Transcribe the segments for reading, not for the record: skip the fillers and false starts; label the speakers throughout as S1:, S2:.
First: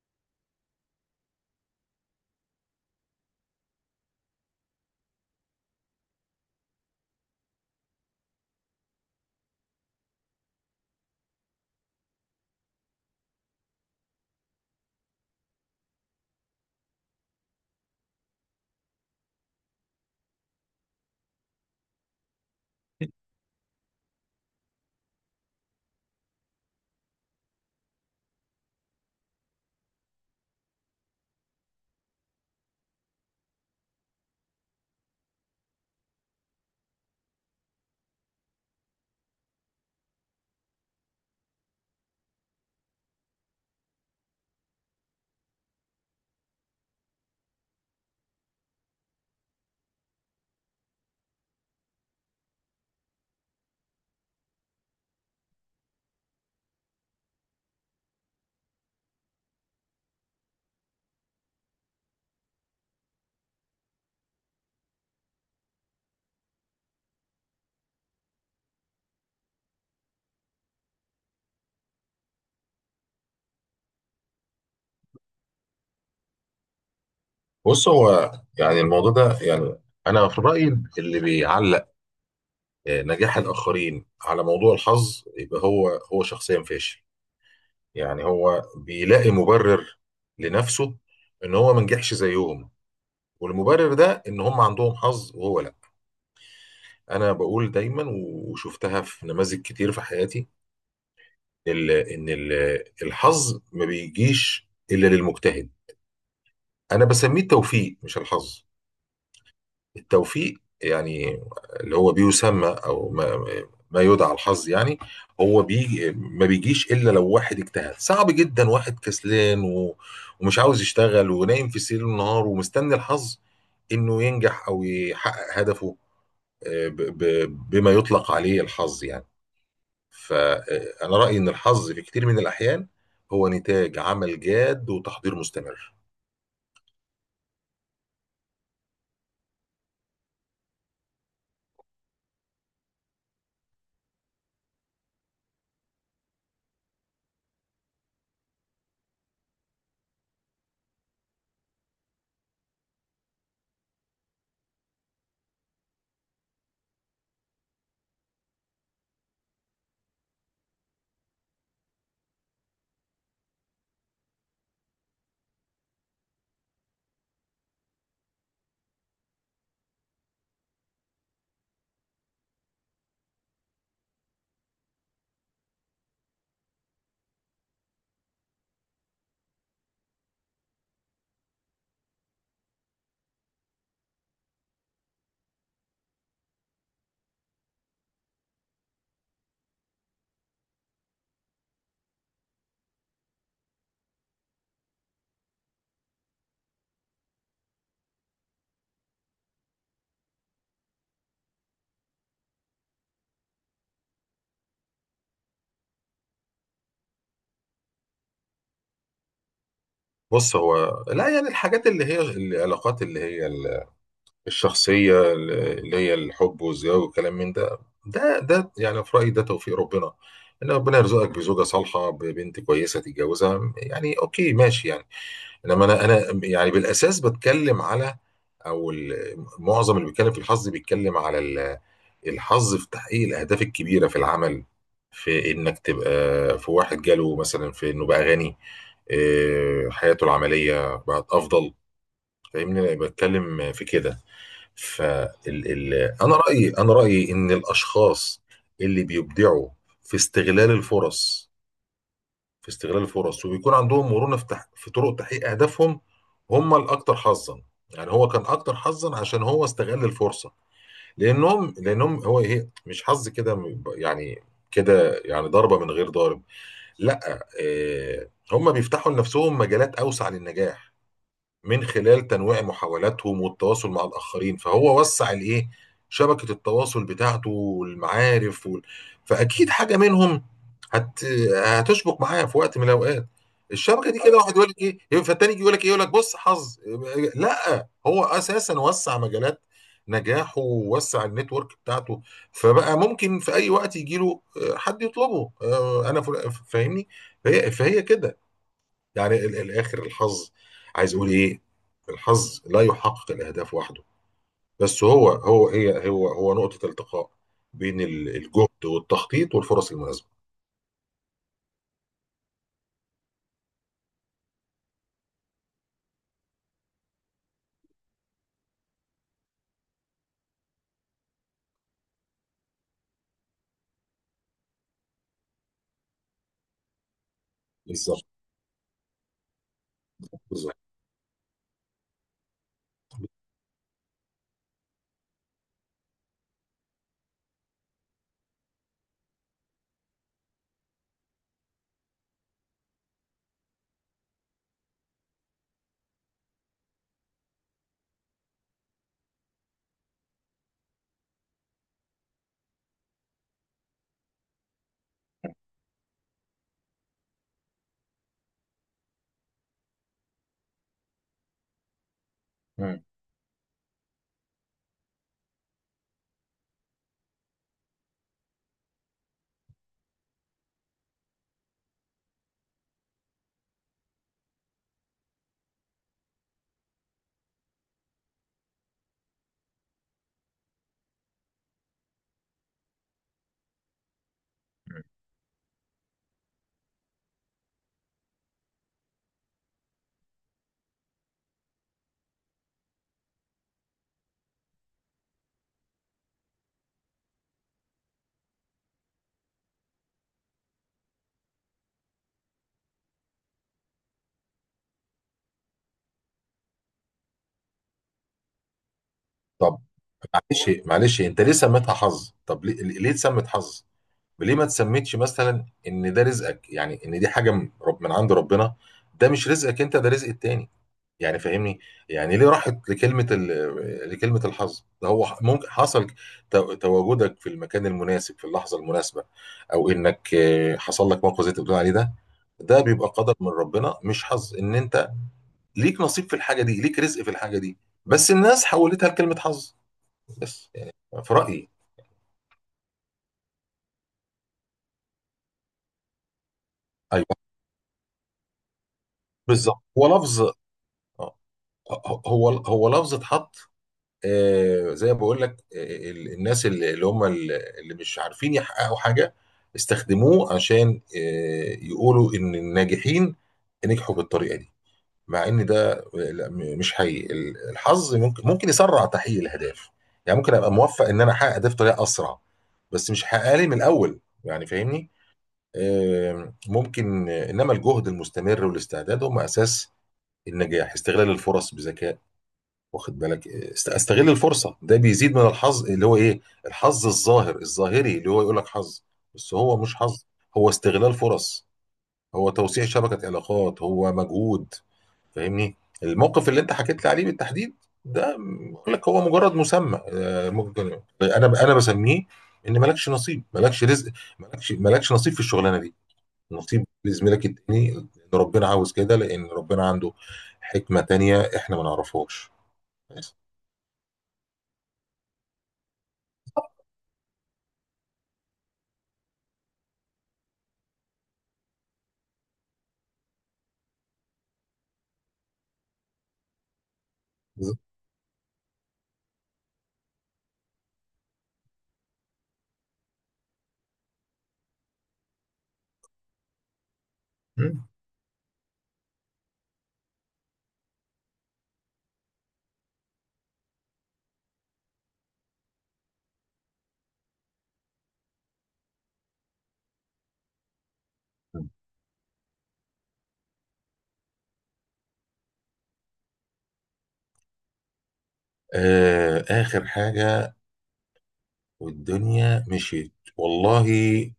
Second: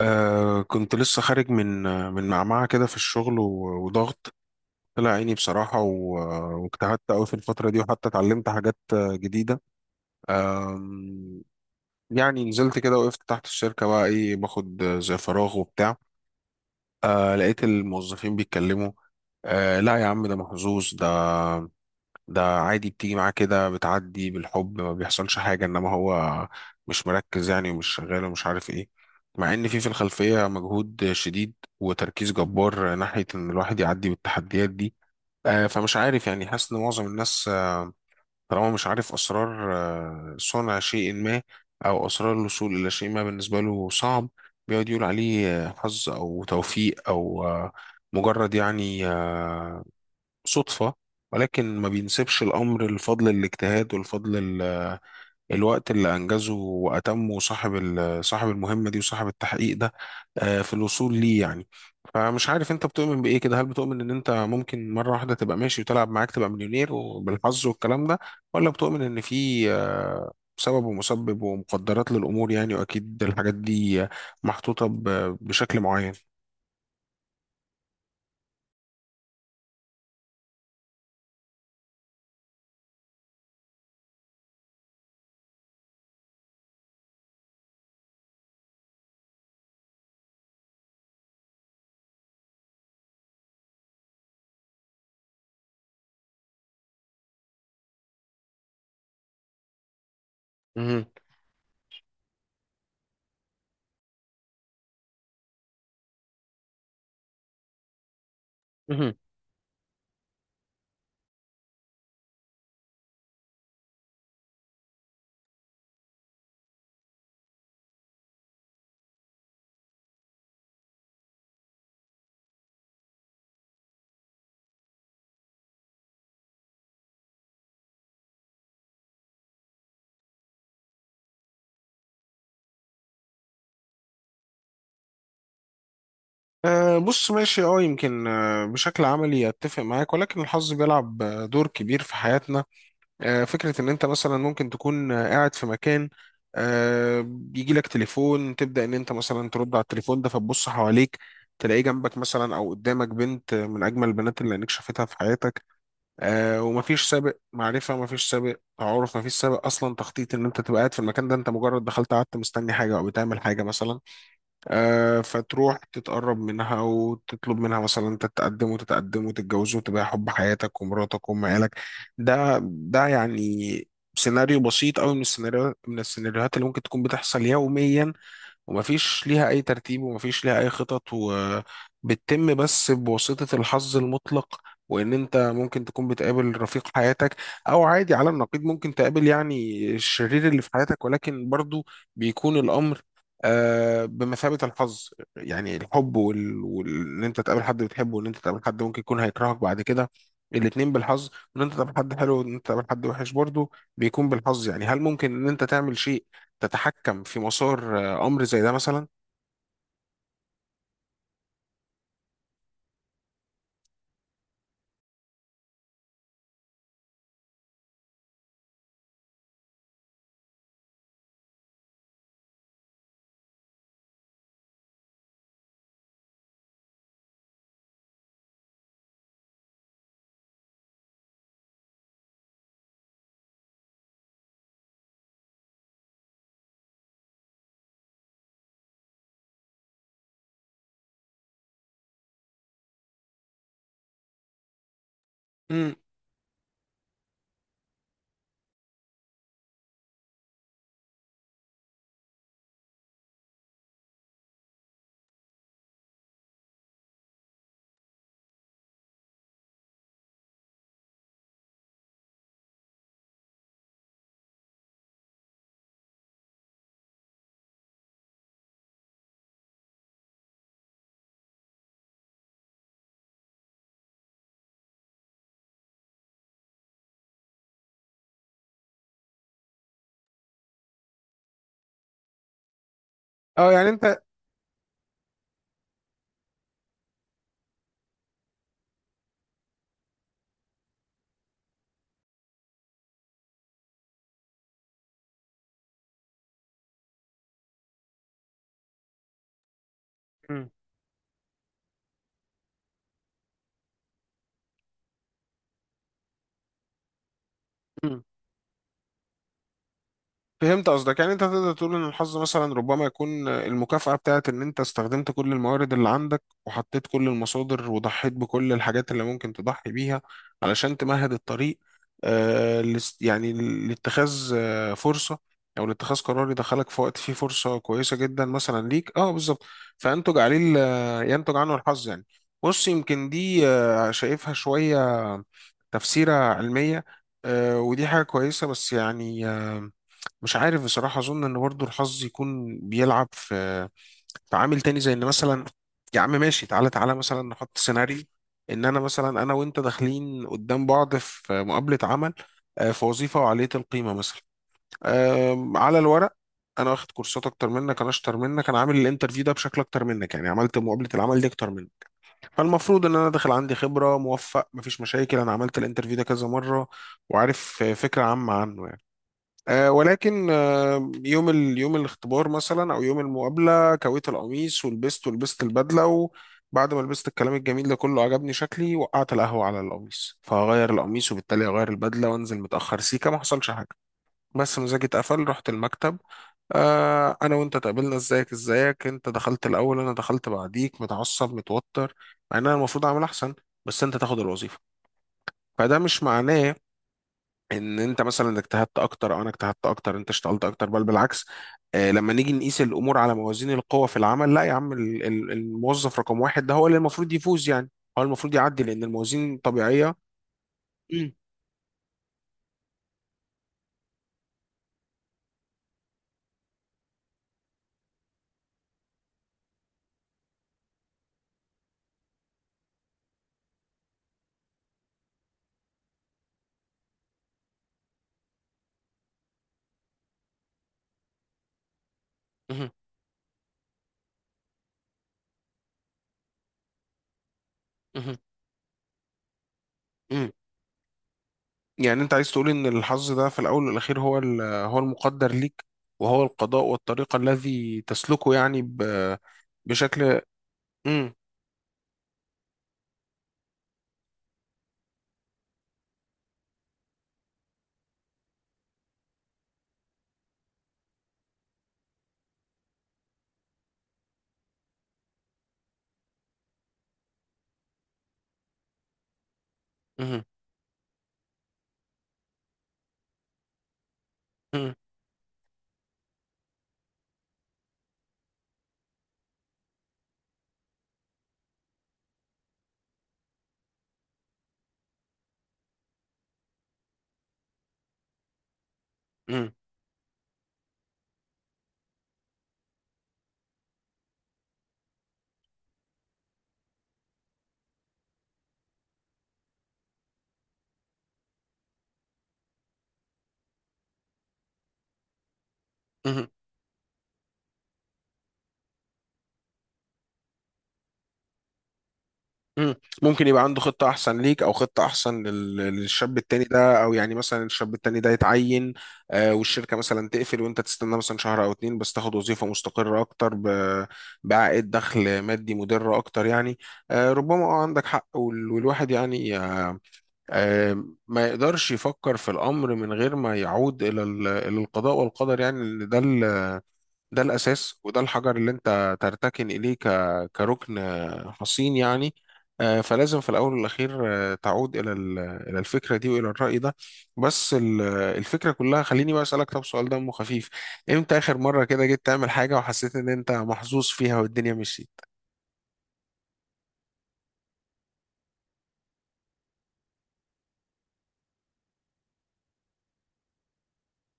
S1: كنت لسه خارج من معمعة كده في الشغل وضغط طلع عيني بصراحة واجتهدت أوي في الفترة دي، وحتى اتعلمت حاجات جديدة. آم، يعني نزلت كده وقفت تحت الشركة، بقى إيه باخد زي فراغ وبتاع. لقيت الموظفين بيتكلموا: لا يا عم، ده محظوظ ده، ده عادي بتيجي معاه كده بتعدي بالحب ما بيحصلش حاجة، انما هو مش مركز يعني ومش شغال ومش عارف ايه. مع ان في الخلفية مجهود شديد وتركيز جبار ناحية ان الواحد يعدي بالتحديات دي. فمش عارف يعني، حاسس ان معظم الناس طالما مش عارف اسرار صنع شيء ما او اسرار الوصول الى شيء ما بالنسبة له صعب، بيقعد يقول عليه حظ او توفيق او مجرد يعني صدفة، ولكن ما بينسبش الأمر لفضل الاجتهاد والفضل ال- الوقت اللي أنجزه وأتمه صاحب صاحب المهمة دي وصاحب التحقيق ده في الوصول ليه يعني. فمش عارف أنت بتؤمن بإيه كده، هل بتؤمن إن أنت ممكن مرة واحدة تبقى ماشي وتلعب معاك تبقى مليونير وبالحظ والكلام ده، ولا بتؤمن إن في سبب ومسبب ومقدرات للأمور يعني، وأكيد الحاجات دي محطوطة بشكل معين؟
S2: بص، هو يعني الموضوع ده يعني، انا في رايي اللي بيعلق نجاح الاخرين على موضوع الحظ يبقى هو شخصيا فاشل. يعني هو بيلاقي مبرر لنفسه ان هو ما نجحش زيهم، والمبرر ده ان هم عندهم حظ وهو لا. انا بقول دايما وشفتها في نماذج كتير في حياتي،
S1: مهم.
S2: الحظ ما بيجيش الا للمجتهد. انا بسميه التوفيق مش الحظ. التوفيق يعني اللي هو بيسمى او ما, ما يدعى الحظ يعني، هو ما بيجيش الا لو واحد اجتهد، صعب جدا واحد كسلان ومش عاوز يشتغل ونايم في سرير النهار ومستني الحظ انه ينجح او يحقق هدفه، آه، ب- بما يطلق عليه الحظ يعني. فانا رايي ان الحظ في كتير من الاحيان هو نتاج عمل جاد وتحضير مستمر.
S1: أه بص ماشي، اه يمكن بشكل عملي اتفق معاك، ولكن الحظ بيلعب دور كبير في حياتنا. أه فكرة ان انت مثلا ممكن تكون قاعد في مكان، أه يجي لك تليفون تبدأ ان انت مثلا ترد على التليفون ده، فتبص حواليك تلاقي جنبك مثلا او قدامك بنت من اجمل البنات اللي عينيك شافتها في حياتك. أه، ومفيش سابق معرفة، مفيش سابق تعارف، مفيش سابق اصلا تخطيط ان انت تبقى قاعد في المكان ده، انت مجرد دخلت قعدت مستني حاجة او بتعمل حاجة مثلا. فتروح تتقرب منها وتطلب منها مثلا، انت تتقدم وتتقدم وتتجوزوا وتبقى حب حياتك ومراتك وام عيالك. ده يعني سيناريو بسيط قوي من السيناريو من السيناريوهات اللي ممكن تكون بتحصل يوميا، ومفيش ليها أي ترتيب ومفيش ليها أي خطط، وبتتم بس بواسطة الحظ المطلق. وإن أنت ممكن تكون بتقابل رفيق حياتك، أو عادي على النقيض ممكن تقابل يعني الشرير اللي في حياتك، ولكن برضو بيكون الأمر بمثابة الحظ. يعني الحب إن أنت تقابل حد بتحبه وإن أنت تقابل حد ممكن يكون هيكرهك بعد كده، الاتنين بالحظ. وإن أنت تقابل حد حلو وإن أنت تقابل حد وحش برضو بيكون بالحظ. يعني هل ممكن إن أنت تعمل شيء تتحكم في مسار امر زي ده مثلا؟
S2: بص، هو لا يعني الحاجات اللي هي العلاقات اللي هي الشخصية اللي هي الحب والزواج والكلام من ده، ده يعني في رأيي ده توفيق ربنا، إن ربنا يرزقك بزوجة صالحة ببنت كويسة تتجوزها، يعني أوكي ماشي يعني. إنما أنا يعني بالأساس بتكلم على معظم اللي بيتكلم في الحظ بيتكلم على الحظ في تحقيق الأهداف الكبيرة في العمل، في إنك تبقى، في واحد جاله مثلا، في إنه بقى غني، حياته العملية بقت أفضل. فاهمني أنا بتكلم في كده. فال
S1: امم،
S2: ال... انا رايي، ان الاشخاص اللي بيبدعوا في استغلال الفرص، وبيكون عندهم مرونه في طرق تحقيق اهدافهم، هم الاكثر حظا. يعني هو كان اكتر حظا عشان هو استغل الفرصه. لانهم لانهم هو ايه، مش حظ كده يعني، كده يعني ضربه من غير ضارب. لا، آه، هم بيفتحوا لنفسهم مجالات اوسع للنجاح من خلال تنويع محاولاتهم والتواصل مع الآخرين، فهو وسع الإيه، شبكة التواصل بتاعته والمعارف فأكيد حاجة منهم هت... هتشبك معاه في وقت من الأوقات.
S1: اه يعني
S2: الشبكة دي
S1: انت.
S2: كده، واحد يقول لك إيه فالتاني يجي يقول لك إيه، يقول لك بص حظ. لا، هو أساسا وسع مجالات نجاحه ووسع النتورك بتاعته، فبقى ممكن في أي وقت يجي له حد يطلبه. أنا فاهمني. فهي كده يعني الاخر الحظ.
S1: مم.
S2: عايز اقول ايه، الحظ لا يحقق الاهداف وحده، بس هو هو هي هو هو نقطة التقاء بين
S1: مم.
S2: الجهد والتخطيط والفرص المناسبة.
S1: فهمت قصدك. يعني انت تقدر تقول ان الحظ مثلا ربما يكون المكافأة بتاعت ان انت استخدمت كل الموارد اللي عندك، وحطيت كل المصادر، وضحيت بكل الحاجات اللي ممكن تضحي بيها علشان تمهد الطريق يعني لاتخاذ آه فرصة، او لاتخاذ قرار يدخلك في وقت فيه فرصة كويسة
S2: بالظبط،
S1: جدا مثلا ليك، اه بالظبط، فينتج عليه
S2: بالظبط.
S1: ينتج عنه الحظ يعني. بص، يمكن دي آه شايفها شوية تفسيرة علمية، آه ودي حاجة كويسة، بس يعني مش عارف بصراحة. أظن إن برضه الحظ يكون بيلعب في في عامل تاني، زي إن مثلا يا عم ماشي، تعالى مثلا نحط سيناريو إن أنا مثلا، أنا وأنت داخلين قدام بعض في مقابلة عمل في وظيفة وعالية القيمة مثلا. على الورق، أنا واخد كورسات أكتر منك، أنا أشطر منك، أنا عامل الانترفيو ده بشكل أكتر منك، يعني عملت مقابلة العمل دي أكتر منك، فالمفروض إن أنا داخل عندي خبرة موفق مفيش مشاكل، أنا عملت الانترفيو ده كذا مرة وعارف فكرة عامة عنه. ولكن يوم يوم الاختبار مثلا او يوم المقابله، كويت القميص ولبست ولبست البدله، وبعد ما لبست الكلام الجميل ده كله عجبني شكلي، وقعت القهوه على القميص، فهغير القميص وبالتالي هغير البدله، وانزل متاخر. سيكه، ما حصلش حاجه، بس مزاجي اتقفل. رحت المكتب، آه انا وانت اتقابلنا، ازيك ازيك، انت دخلت الاول، انا دخلت بعديك متعصب متوتر، مع ان انا المفروض اعمل احسن، بس انت تاخد الوظيفه. فده مش معناه ان انت مثلا اجتهدت اكتر، او انا اجتهدت اكتر، انت اشتغلت اكتر، بل بالعكس. لما نيجي نقيس الامور على موازين القوى في العمل، لا يا عم، الموظف رقم واحد ده هو اللي المفروض يفوز يعني، هو المفروض يعدي لان الموازين
S2: طب،
S1: طبيعية.
S2: معلش معلش،
S1: مم،
S2: انت ليه سميتها حظ؟ طب ليه، ليه اتسمت حظ؟ ليه ما تسميتش مثلا ان ده رزقك، يعني ان دي حاجة من عند ربنا؟ ده مش رزقك انت، ده رزق التاني، يعني فاهمني. يعني ليه راحت لكلمة لكلمة الحظ؟ ده هو ممكن حصل تواجدك في المكان المناسب في اللحظة المناسبة، او انك حصل لك موقف زي اللي بتقول عليه ده، ده
S1: مهم،
S2: بيبقى قدر من ربنا مش حظ. ان انت ليك نصيب في الحاجة دي، ليك رزق في الحاجة دي، بس
S1: مهم،
S2: الناس حولتها لكلمة حظ.
S1: مم.
S2: بس يعني، في رأيي.
S1: يعني انت عايز تقول ان الحظ ده في الاول والاخير هو هو المقدر ليك، وهو القضاء
S2: ايوه
S1: والطريقة الذي تسلكه يعني،
S2: بالظبط، هو
S1: بشكل.
S2: لفظ.
S1: مم،
S2: آه، هو لفظ اتحط، زي ما بقول لك، الناس اللي مش عارفين يحققوا حاجة استخدموه عشان يقولوا إن الناجحين نجحوا بالطريقة دي، مع إن ده لا، مش حقيقي. الحظ ممكن يسرع تحقيق الأهداف، يعني
S1: مهم،
S2: ممكن أبقى موفق إن أنا أحقق ده بطريقة أسرع، بس مش هحققها لي من الأول يعني
S1: مهم،
S2: فاهمني. آه، ممكن آه، إنما الجهد المستمر والاستعداد هم أساس النجاح، استغلال الفرص بذكاء. واخد بالك، استغل الفرصه ده بيزيد من الحظ، اللي هو ايه، الحظ الظاهر الظاهري اللي هو يقول لك حظ، بس
S1: مهم،
S2: هو مش حظ، هو استغلال فرص، هو توسيع شبكه علاقات، هو مجهود، فاهمني. الموقف اللي انت حكيت لي عليه بالتحديد ده بقول لك هو مجرد مسمى. ممكن انا بسميه ان مالكش نصيب، مالكش رزق، مالكش نصيب في الشغلانه دي،
S1: مهم.
S2: نصيب لزميلك التاني لأن ربنا عاوز كده، لان ربنا عنده حكمه تانيه احنا ما نعرفهاش.
S1: مم.
S2: بس.
S1: ممكن يبقى عنده خطة أحسن ليك، أو خطة أحسن للشاب التاني ده، أو يعني مثلا الشاب التاني ده يتعين والشركة مثلا تقفل، وأنت تستنى مثلا شهر أو اتنين بس تاخد وظيفة مستقرة أكتر بعائد دخل مادي مدر أكتر يعني. ربما أه عندك حق، والواحد يعني ما يقدرش يفكر في الأمر من غير ما يعود إلى إلى القضاء والقدر يعني، لأن ده ده
S2: مم.
S1: الأساس، وده الحجر اللي أنت ترتكن إليه كركن حصين يعني. فلازم في الأول والأخير تعود إلى إلى الفكرة دي وإلى الرأي ده. بس الفكرة كلها، خليني بقى أسألك طب سؤال دمه خفيف: إمتى آخر مرة كده جيت تعمل حاجة وحسيت إن أنت محظوظ فيها والدنيا مشيت؟
S2: آه، آخر حاجة والدنيا مشيت، والله،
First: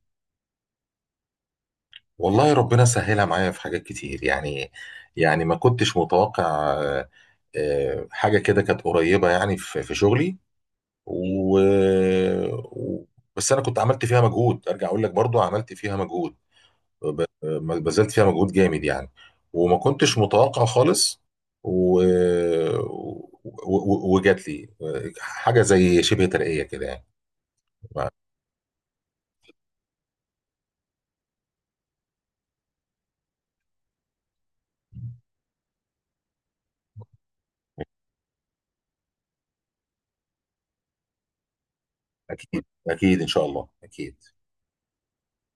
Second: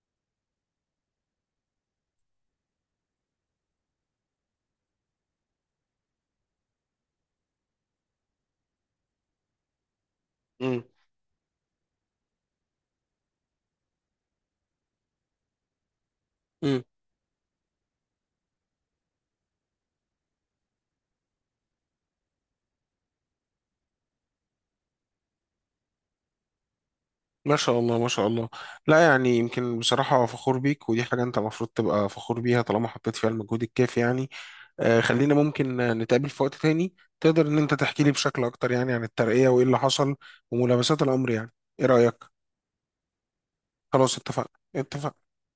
S2: والله ربنا سهلها معايا في حاجات كتير يعني. يعني ما كنتش متوقع آه حاجة كده كانت قريبة يعني في شغلي.
S1: مم.
S2: و... و- بس أنا كنت عملت فيها مجهود، أرجع أقول لك برضو عملت فيها مجهود،
S1: مم.
S2: ما بذلت فيها مجهود جامد يعني، وما كنتش متوقع خالص، و... و... وجات لي حاجة زي شبه ترقية كده يعني.
S1: ما شاء الله ما شاء الله. لا يعني يمكن بصراحة فخور بيك، ودي حاجة أنت المفروض تبقى فخور بيها طالما حطيت فيها المجهود الكافي يعني. خلينا ممكن نتقابل في وقت تاني، تقدر ان انت تحكي لي بشكل اكتر يعني عن الترقية وايه اللي حصل وملامسات الامر يعني. ايه رأيك؟
S2: اكيد اكيد ان شاء الله
S1: خلاص،
S2: اكيد.
S1: اتفقنا اتفقنا.